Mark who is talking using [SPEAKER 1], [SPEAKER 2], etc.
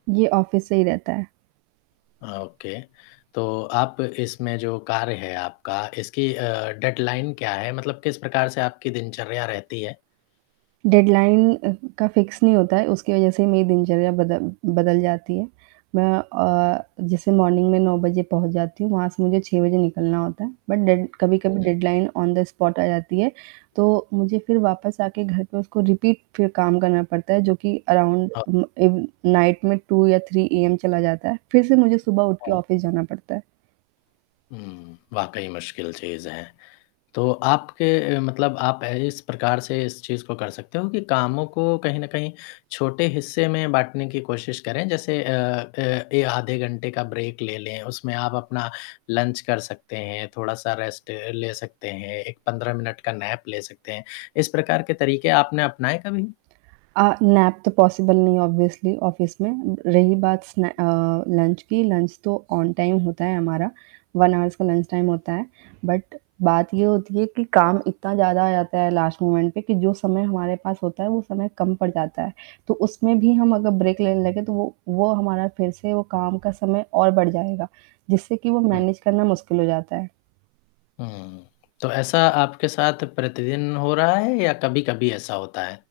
[SPEAKER 1] ये ऑफिस से ही रहता है।
[SPEAKER 2] अ, ओके। तो आप इसमें जो कार्य है आपका, इसकी अ, डेडलाइन क्या है? मतलब किस प्रकार से आपकी दिनचर्या रहती है?
[SPEAKER 1] डेडलाइन का फिक्स नहीं होता है उसकी वजह से मेरी दिनचर्या बदल बदल जाती है। मैं अ, जैसे मॉर्निंग में 9 बजे पहुँच जाती हूँ वहाँ से मुझे 6 बजे निकलना होता है। बट डेड कभी-कभी डेडलाइन ऑन द स्पॉट आ जाती है। तो मुझे फ़िर वापस आके घर पे उसको रिपीट फ़िर काम करना पड़ता है। जो कि अराउंड
[SPEAKER 2] हाँ।
[SPEAKER 1] [unintelligible] नाइट में 2 या 3 ए एम चला जाता है। फ़िर से मुझे सुबह उठ के
[SPEAKER 2] हाँ।
[SPEAKER 1] ऑफिस जाना पडता है।
[SPEAKER 2] हुँ, वाक़ई मुश्किल चीज़ है। तो आपके मतलब आप इस प्रकार से इस चीज़ को कर सकते हो कि कामों को कहीं न कहीं छोटे हिस्से में बाँटने की कोशिश करें। जैसे अ अ ए आधे घंटे का ब्रेक ले लें, उसमें आप अपना लंच कर सकते हैं, थोड़ा-सा रेस्ट ले सकते हैं, एक 15 मिनट का नैप ले सकते हैं। इस प्रकार के तरीके आपने अपनाए कभी?
[SPEAKER 1] अ, नैप तो पॉसिबल नहीं है ऑब्वियस्ली ऑफिस में। रही बात सने अ, लंच की, लंच तो ऑन टाइम होता है हमारा। 1 हॉर्स का लंच टाइम होता है। बट बात ये होती है कि काम इतना ज़्यादा आ जाता है लास्ट मोमेंट पे कि जो समय हमारे पास होता है वो समय कम पड़ जाता है। तो उसमें भी हम अगर ब्रेक लेने लगे तो वो वो हमारा फ़िर से वो काम का समय और बढ़ जाएगा। जिससे कि वो
[SPEAKER 2] हुँ।
[SPEAKER 1] मैनेज करना मुश्किल हो जाता है।
[SPEAKER 2] हुँ, तो ऐसा आपके साथ प्रतिदिन हो रहा है या कभी-कभी ऐसा होता है?